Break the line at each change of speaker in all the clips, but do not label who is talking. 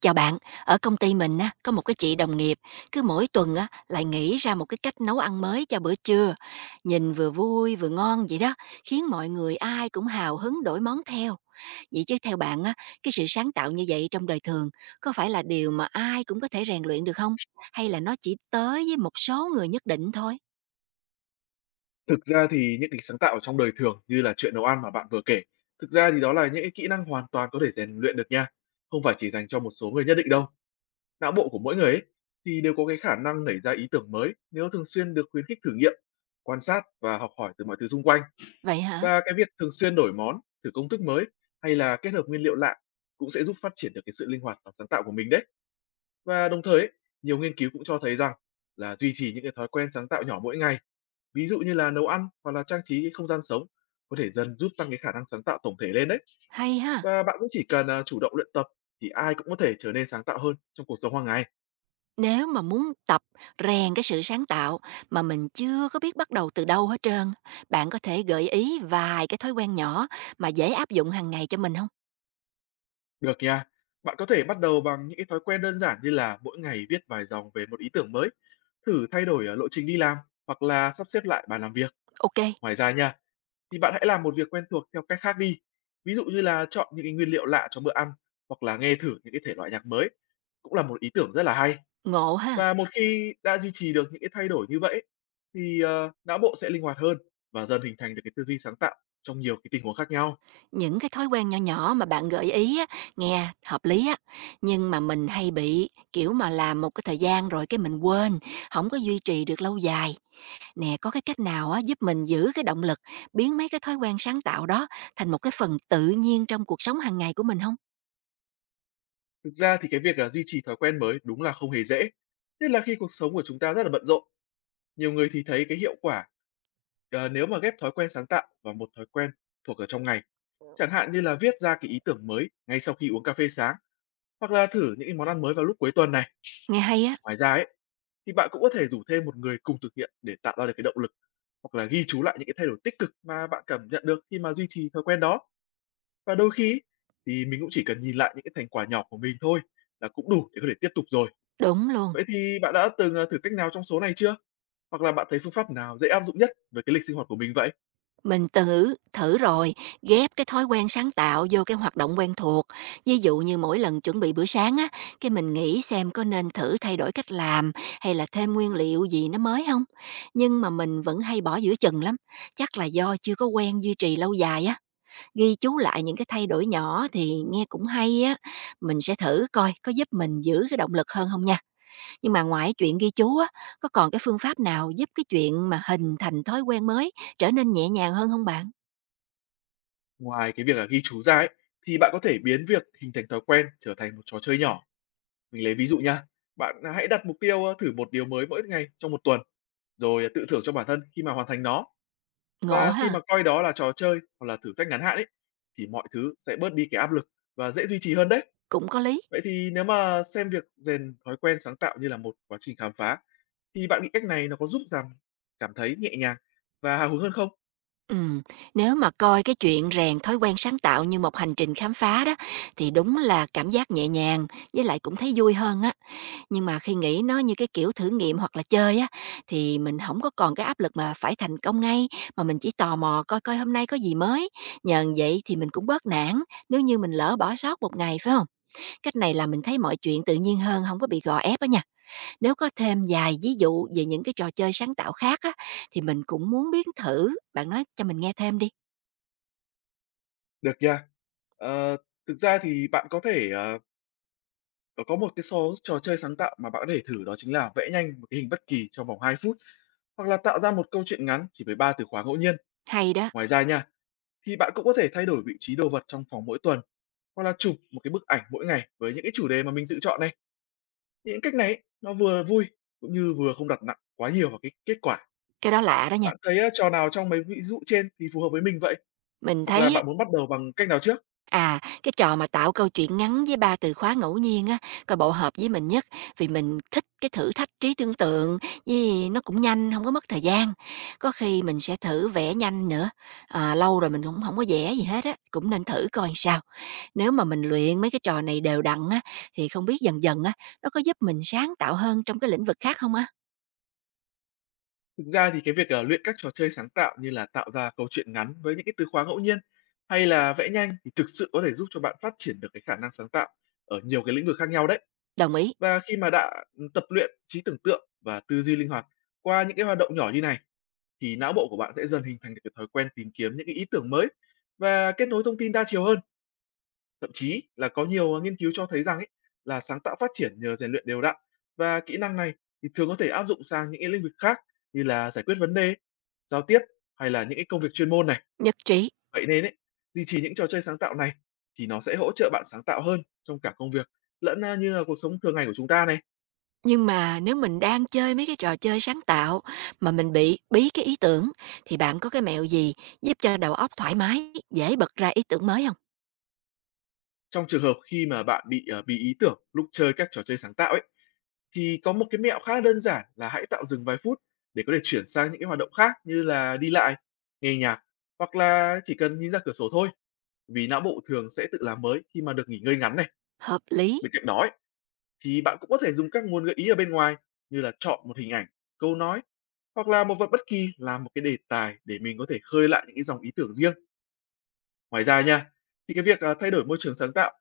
Chào bạn, ở công ty mình á, có một cái chị đồng nghiệp cứ mỗi tuần á, lại nghĩ ra một cái cách nấu ăn mới cho bữa trưa. Nhìn vừa vui vừa ngon vậy đó, khiến mọi người ai cũng hào hứng đổi món theo. Vậy chứ theo bạn á, cái sự sáng tạo như vậy trong đời thường có phải là điều mà ai cũng có thể rèn luyện được không? Hay là nó chỉ tới với một số người nhất định thôi?
Thực ra thì những cái sáng tạo trong đời thường như là chuyện nấu ăn mà bạn vừa kể, thực ra thì đó là những cái kỹ năng hoàn toàn có thể rèn luyện được nha, không phải chỉ dành cho một số người nhất định đâu. Não bộ của mỗi người ấy thì đều có cái khả năng nảy ra ý tưởng mới nếu thường xuyên được khuyến khích thử nghiệm, quan sát và học hỏi từ mọi thứ xung quanh.
Vậy hả?
Và cái việc thường xuyên đổi món, thử công thức mới hay là kết hợp nguyên liệu lạ cũng sẽ giúp phát triển được cái sự linh hoạt và sáng tạo của mình đấy. Và đồng thời ấy, nhiều nghiên cứu cũng cho thấy rằng là duy trì những cái thói quen sáng tạo nhỏ mỗi ngày, ví dụ như là nấu ăn hoặc là trang trí cái không gian sống, có thể dần giúp tăng cái khả năng sáng tạo tổng thể lên đấy.
Hay ha.
Và bạn cũng chỉ cần, chủ động luyện tập thì ai cũng có thể trở nên sáng tạo hơn trong cuộc sống hàng ngày.
Nếu mà muốn tập rèn cái sự sáng tạo mà mình chưa có biết bắt đầu từ đâu hết trơn, bạn có thể gợi ý vài cái thói quen nhỏ mà dễ áp dụng hàng ngày cho mình không?
Được nha. Bạn có thể bắt đầu bằng những cái thói quen đơn giản như là mỗi ngày viết vài dòng về một ý tưởng mới, thử thay đổi, lộ trình đi làm hoặc là sắp xếp lại bàn làm việc.
OK,
Ngoài ra nha, thì bạn hãy làm một việc quen thuộc theo cách khác đi. Ví dụ như là chọn những cái nguyên liệu lạ cho bữa ăn hoặc là nghe thử những cái thể loại nhạc mới, cũng là một ý tưởng rất là hay.
ngộ ha.
Và một khi đã duy trì được những cái thay đổi như vậy ấy, thì, não bộ sẽ linh hoạt hơn và dần hình thành được cái tư duy sáng tạo trong nhiều cái tình huống khác nhau.
Những cái thói quen nhỏ nhỏ mà bạn gợi ý á, nghe hợp lý á, nhưng mà mình hay bị, kiểu, mà làm một cái thời gian rồi cái mình quên, không có duy trì được lâu dài. Nè, có cái cách nào á giúp mình giữ cái động lực, biến mấy cái thói quen sáng tạo đó thành một cái phần tự nhiên trong cuộc sống hàng ngày của mình không?
Thực ra thì cái việc là duy trì thói quen mới đúng là không hề dễ, nhất là khi cuộc sống của chúng ta rất là bận rộn. Nhiều người thì thấy cái hiệu quả, nếu mà ghép thói quen sáng tạo vào một thói quen thuộc ở trong ngày, chẳng hạn như là viết ra cái ý tưởng mới ngay sau khi uống cà phê sáng, hoặc là thử những cái món ăn mới vào lúc cuối tuần này.
Nghe hay á,
Ngoài ra ấy, thì bạn cũng có thể rủ thêm một người cùng thực hiện để tạo ra được cái động lực, hoặc là ghi chú lại những cái thay đổi tích cực mà bạn cảm nhận được khi mà duy trì thói quen đó. Và đôi khi ấy, thì mình cũng chỉ cần nhìn lại những cái thành quả nhỏ của mình thôi là cũng đủ để có thể tiếp tục rồi.
đúng luôn.
Vậy thì bạn đã từng, thử cách nào trong số này chưa? Hoặc là bạn thấy phương pháp nào dễ áp dụng nhất với cái lịch sinh hoạt của mình vậy?
Mình thử thử rồi, ghép cái thói quen sáng tạo vô cái hoạt động quen thuộc. Ví dụ như mỗi lần chuẩn bị bữa sáng á, cái mình nghĩ xem có nên thử thay đổi cách làm hay là thêm nguyên liệu gì nó mới không. Nhưng mà mình vẫn hay bỏ giữa chừng lắm, chắc là do chưa có quen duy trì lâu dài á. Ghi chú lại những cái thay đổi nhỏ thì nghe cũng hay á. Mình sẽ thử coi có giúp mình giữ cái động lực hơn không nha. Nhưng mà ngoài chuyện ghi chú á, có còn cái phương pháp nào giúp cái chuyện mà hình thành thói quen mới trở nên nhẹ nhàng hơn không bạn?
Ngoài cái việc là ghi chú ra ấy, thì bạn có thể biến việc hình thành thói quen trở thành một trò chơi nhỏ. Mình lấy ví dụ nha, bạn à, hãy đặt mục tiêu, thử một điều mới mỗi ngày trong một tuần, rồi tự thưởng cho bản thân khi mà hoàn thành nó.
Ngộ
Và khi
ha,
mà coi đó là trò chơi hoặc là thử thách ngắn hạn ấy, thì mọi thứ sẽ bớt đi cái áp lực và dễ duy trì hơn đấy.
cũng có lý.
Vậy thì nếu mà xem việc rèn thói quen sáng tạo như là một quá trình khám phá, thì bạn nghĩ cách này nó có giúp rằng cảm thấy nhẹ nhàng và hào hứng hơn không?
Ừm, Nếu mà coi cái chuyện rèn thói quen sáng tạo như một hành trình khám phá đó thì đúng là cảm giác nhẹ nhàng với lại cũng thấy vui hơn á, nhưng mà khi nghĩ nó như cái kiểu thử nghiệm hoặc là chơi á thì mình không có còn cái áp lực mà phải thành công ngay, mà mình chỉ tò mò coi coi hôm nay có gì mới, nhờ vậy thì mình cũng bớt nản nếu như mình lỡ bỏ sót một ngày, phải không? Cách này là mình thấy mọi chuyện tự nhiên hơn, không có bị gò ép á nha. Nếu có thêm vài ví dụ về những cái trò chơi sáng tạo khác á, thì mình cũng muốn biến thử, bạn nói cho mình nghe thêm đi.
Được nha. Ờ, thực ra thì bạn có thể, có một cái số trò chơi sáng tạo mà bạn có thể thử, đó chính là vẽ nhanh một cái hình bất kỳ trong vòng 2 phút, hoặc là tạo ra một câu chuyện ngắn chỉ với 3 từ khóa ngẫu nhiên.
Hay đó,
Ngoài ra nha, thì bạn cũng có thể thay đổi vị trí đồ vật trong phòng mỗi tuần, hoặc là chụp một cái bức ảnh mỗi ngày với những cái chủ đề mà mình tự chọn này. Những cách này ấy, nó vừa vui cũng như vừa không đặt nặng quá nhiều vào cái kết quả.
cái đó lạ đó nha.
Bạn thấy á, trò nào trong mấy ví dụ trên thì phù hợp với mình vậy?
Mình
Hoặc
thấy
là
á,
bạn muốn bắt đầu bằng cách nào trước?
Cái trò mà tạo câu chuyện ngắn với 3 từ khóa ngẫu nhiên á, coi bộ hợp với mình nhất, vì mình thích cái thử thách trí tưởng tượng, với nó cũng nhanh, không có mất thời gian. Có khi mình sẽ thử vẽ nhanh nữa, lâu rồi mình cũng không có vẽ gì hết á, cũng nên thử coi sao. Nếu mà mình luyện mấy cái trò này đều đặn á, thì không biết dần dần á, nó có giúp mình sáng tạo hơn trong cái lĩnh vực khác không á?
Thực ra thì cái việc, luyện các trò chơi sáng tạo như là tạo ra câu chuyện ngắn với những cái từ khóa ngẫu nhiên, hay là vẽ nhanh, thì thực sự có thể giúp cho bạn phát triển được cái khả năng sáng tạo ở nhiều cái lĩnh vực khác nhau đấy.
Đồng ý,
Và khi mà đã, ừ, tập luyện trí tưởng tượng và tư duy linh hoạt qua những cái hoạt động nhỏ như này, thì não bộ của bạn sẽ dần hình thành được cái thói quen tìm kiếm những cái ý tưởng mới và kết nối thông tin đa chiều hơn. Thậm chí là có nhiều nghiên cứu cho thấy rằng ấy, là sáng tạo phát triển nhờ rèn luyện đều đặn, và kỹ năng này thì thường có thể áp dụng sang những cái lĩnh vực khác như là giải quyết vấn đề, giao tiếp, hay là những cái công việc chuyên môn này.
nhất trí.
Vậy nên ấy, duy trì những trò chơi sáng tạo này thì nó sẽ hỗ trợ bạn sáng tạo hơn trong cả công việc lẫn như là cuộc sống thường ngày của chúng ta này.
Nhưng mà nếu mình đang chơi mấy cái trò chơi sáng tạo mà mình bị bí cái ý tưởng thì bạn có cái mẹo gì giúp cho đầu óc thoải mái, dễ bật ra ý tưởng mới không?
Trong trường hợp khi mà bạn bị bí ý tưởng lúc chơi các trò chơi sáng tạo ấy, thì có một cái mẹo khá đơn giản là hãy tạo dừng vài phút để có thể chuyển sang những cái hoạt động khác như là đi lại, nghe nhạc, hoặc là chỉ cần nhìn ra cửa sổ thôi, vì não bộ thường sẽ tự làm mới khi mà được nghỉ ngơi ngắn này.
Hợp lý.
Bên cạnh đó ấy, thì bạn cũng có thể dùng các nguồn gợi ý ở bên ngoài, như là chọn một hình ảnh, câu nói, hoặc là một vật bất kỳ làm một cái đề tài để mình có thể khơi lại những cái dòng ý tưởng riêng. Ngoài ra nha, thì cái việc thay đổi môi trường sáng tạo,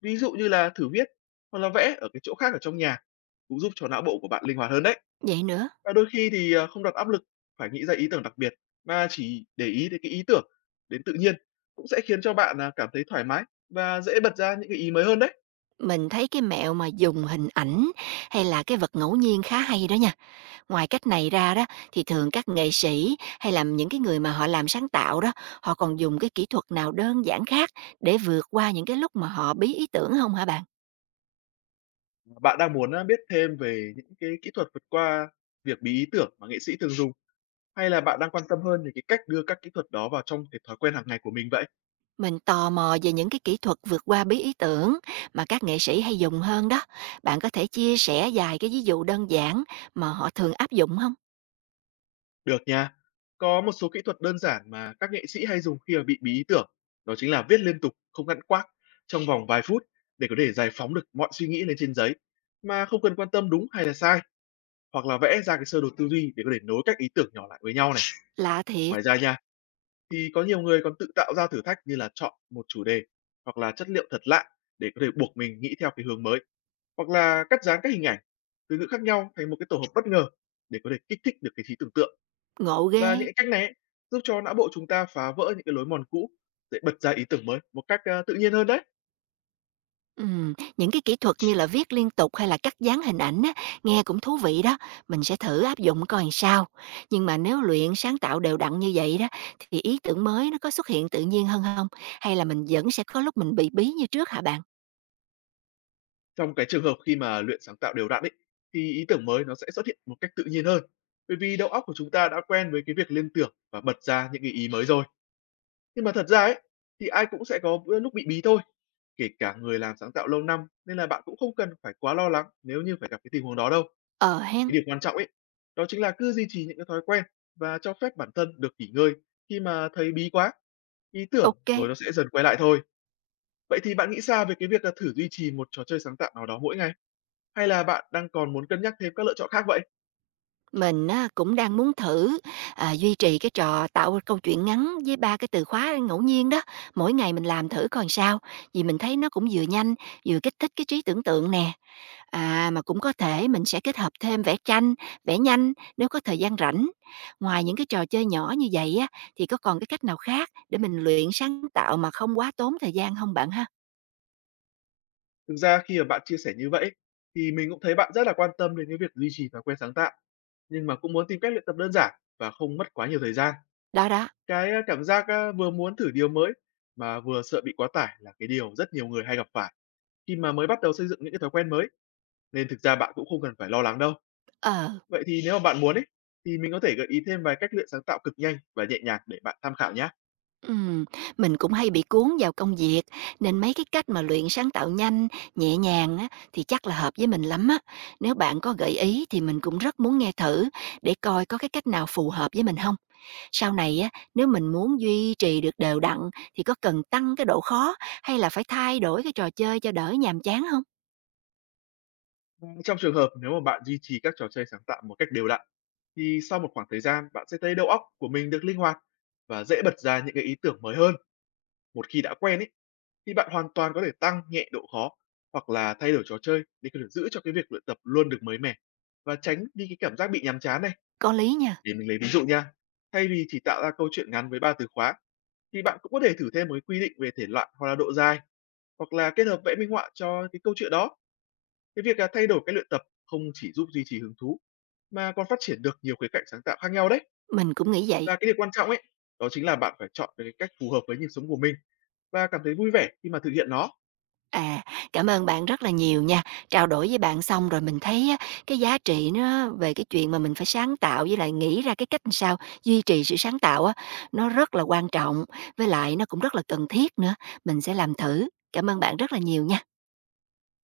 ví dụ như là thử viết hoặc là vẽ ở cái chỗ khác ở trong nhà, cũng giúp cho não bộ của bạn linh hoạt hơn đấy.
Vậy nữa,
Và đôi khi thì, không đặt áp lực phải nghĩ ra ý tưởng đặc biệt, mà chỉ để ý đến cái ý tưởng đến tự nhiên, cũng sẽ khiến cho bạn, cảm thấy thoải mái và dễ bật ra những cái ý mới hơn đấy.
mình thấy cái mẹo mà dùng hình ảnh hay là cái vật ngẫu nhiên khá hay đó nha. Ngoài cách này ra đó thì thường các nghệ sĩ hay là những cái người mà họ làm sáng tạo đó, họ còn dùng cái kỹ thuật nào đơn giản khác để vượt qua những cái lúc mà họ bí ý tưởng không hả bạn?
Bạn đang muốn, biết thêm về những cái kỹ thuật vượt qua việc bí ý tưởng mà nghệ sĩ thường dùng, hay là bạn đang quan tâm hơn về cái cách đưa các kỹ thuật đó vào trong cái thói quen hàng ngày của mình vậy?
Mình tò mò về những cái kỹ thuật vượt qua bí ý tưởng mà các nghệ sĩ hay dùng hơn đó. Bạn có thể chia sẻ vài cái ví dụ đơn giản mà họ thường áp dụng không?
Được nha. Có một số kỹ thuật đơn giản mà các nghệ sĩ hay dùng khi mà bị bí ý tưởng, đó chính là viết liên tục, không ngắt quãng trong vòng vài phút để có thể giải phóng được mọi suy nghĩ lên trên giấy mà không cần quan tâm đúng hay là sai, hoặc là vẽ ra cái sơ đồ tư duy để có thể nối các ý tưởng nhỏ lại với nhau này.
Lạ thiệt,
Ngoài ra nha, thì có nhiều người còn tự tạo ra thử thách, như là chọn một chủ đề hoặc là chất liệu thật lạ để có thể buộc mình nghĩ theo cái hướng mới, hoặc là cắt dán các hình ảnh, từ ngữ khác nhau thành một cái tổ hợp bất ngờ để có thể kích thích được cái trí tưởng tượng.
ngộ ghê.
Và những cái cách này ấy, giúp cho não bộ chúng ta phá vỡ những cái lối mòn cũ để bật ra ý tưởng mới một cách, tự nhiên hơn đấy.
Những cái kỹ thuật như là viết liên tục hay là cắt dán hình ảnh á, nghe cũng thú vị đó. Mình sẽ thử áp dụng coi làm sao. Nhưng mà nếu luyện sáng tạo đều đặn như vậy đó, thì ý tưởng mới nó có xuất hiện tự nhiên hơn không? Hay là mình vẫn sẽ có lúc mình bị bí như trước hả bạn?
Trong cái trường hợp khi mà luyện sáng tạo đều đặn ấy, thì ý tưởng mới nó sẽ xuất hiện một cách tự nhiên hơn, bởi vì đầu óc của chúng ta đã quen với cái việc liên tưởng và bật ra những cái ý mới rồi. Nhưng mà thật ra ấy, thì ai cũng sẽ có bữa lúc bị bí thôi, kể cả người làm sáng tạo lâu năm, nên là bạn cũng không cần phải quá lo lắng nếu như phải gặp cái tình huống đó đâu.
Ờ hen,
Cái điều quan trọng ấy, đó chính là cứ duy trì những cái thói quen và cho phép bản thân được nghỉ ngơi khi mà thấy bí quá. Ý tưởng
ok.
rồi nó sẽ dần quay lại thôi. Vậy thì bạn nghĩ sao về cái việc là thử duy trì một trò chơi sáng tạo nào đó mỗi ngày? Hay là bạn đang còn muốn cân nhắc thêm các lựa chọn khác vậy?
Mình á, cũng đang muốn thử, duy trì cái trò tạo câu chuyện ngắn với 3 cái từ khóa ngẫu nhiên đó, mỗi ngày mình làm thử coi sao, vì mình thấy nó cũng vừa nhanh, vừa kích thích cái trí tưởng tượng nè. Mà cũng có thể mình sẽ kết hợp thêm vẽ tranh, vẽ nhanh nếu có thời gian rảnh. Ngoài những cái trò chơi nhỏ như vậy á, thì có còn cái cách nào khác để mình luyện sáng tạo mà không quá tốn thời gian không bạn ha?
Thực ra khi mà bạn chia sẻ như vậy, thì mình cũng thấy bạn rất là quan tâm đến cái việc duy trì thói quen sáng tạo, nhưng mà cũng muốn tìm cách luyện tập đơn giản và không mất quá nhiều thời gian.
Đó, đó,
Cái, cảm giác, vừa muốn thử điều mới mà vừa sợ bị quá tải, là cái điều rất nhiều người hay gặp phải khi mà mới bắt đầu xây dựng những cái thói quen mới, nên thực ra bạn cũng không cần phải lo lắng đâu.
ờ.
Vậy thì nếu mà bạn muốn ấy, thì mình có thể gợi ý thêm vài cách luyện sáng tạo cực nhanh và nhẹ nhàng để bạn tham khảo nhé.
Ừm, mình cũng hay bị cuốn vào công việc nên mấy cái cách mà luyện sáng tạo nhanh, nhẹ nhàng á, thì chắc là hợp với mình lắm á. Nếu bạn có gợi ý thì mình cũng rất muốn nghe thử để coi có cái cách nào phù hợp với mình không. Sau này á, nếu mình muốn duy trì được đều đặn thì có cần tăng cái độ khó hay là phải thay đổi cái trò chơi cho đỡ nhàm chán không?
Trong trường hợp nếu mà bạn duy trì các trò chơi sáng tạo một cách đều đặn, thì sau một khoảng thời gian bạn sẽ thấy đầu óc của mình được linh hoạt và dễ bật ra những cái ý tưởng mới hơn. Một khi đã quen ấy, thì bạn hoàn toàn có thể tăng nhẹ độ khó hoặc là thay đổi trò chơi để có thể giữ cho cái việc luyện tập luôn được mới mẻ và tránh đi cái cảm giác bị nhàm chán này.
Có lý nha,
Để mình lấy ví dụ nha. Thay vì chỉ tạo ra câu chuyện ngắn với ba từ khóa, thì bạn cũng có thể thử thêm một cái quy định về thể loại hoặc là độ dài, hoặc là kết hợp vẽ minh họa cho cái câu chuyện đó. Cái việc là thay đổi cái luyện tập không chỉ giúp duy trì hứng thú mà còn phát triển được nhiều khía cạnh sáng tạo khác nhau đấy.
mình cũng nghĩ vậy.
Và cái điều quan trọng ấy, đó chính là bạn phải chọn được cái cách phù hợp với nhịp sống của mình và cảm thấy vui vẻ khi mà thực hiện nó.
À, cảm ơn bạn rất là nhiều nha. Trao đổi với bạn xong rồi mình thấy á, cái giá trị nó về cái chuyện mà mình phải sáng tạo với lại nghĩ ra cái cách làm sao duy trì sự sáng tạo á, nó rất là quan trọng, với lại nó cũng rất là cần thiết nữa. Mình sẽ làm thử. Cảm ơn bạn rất là nhiều nha.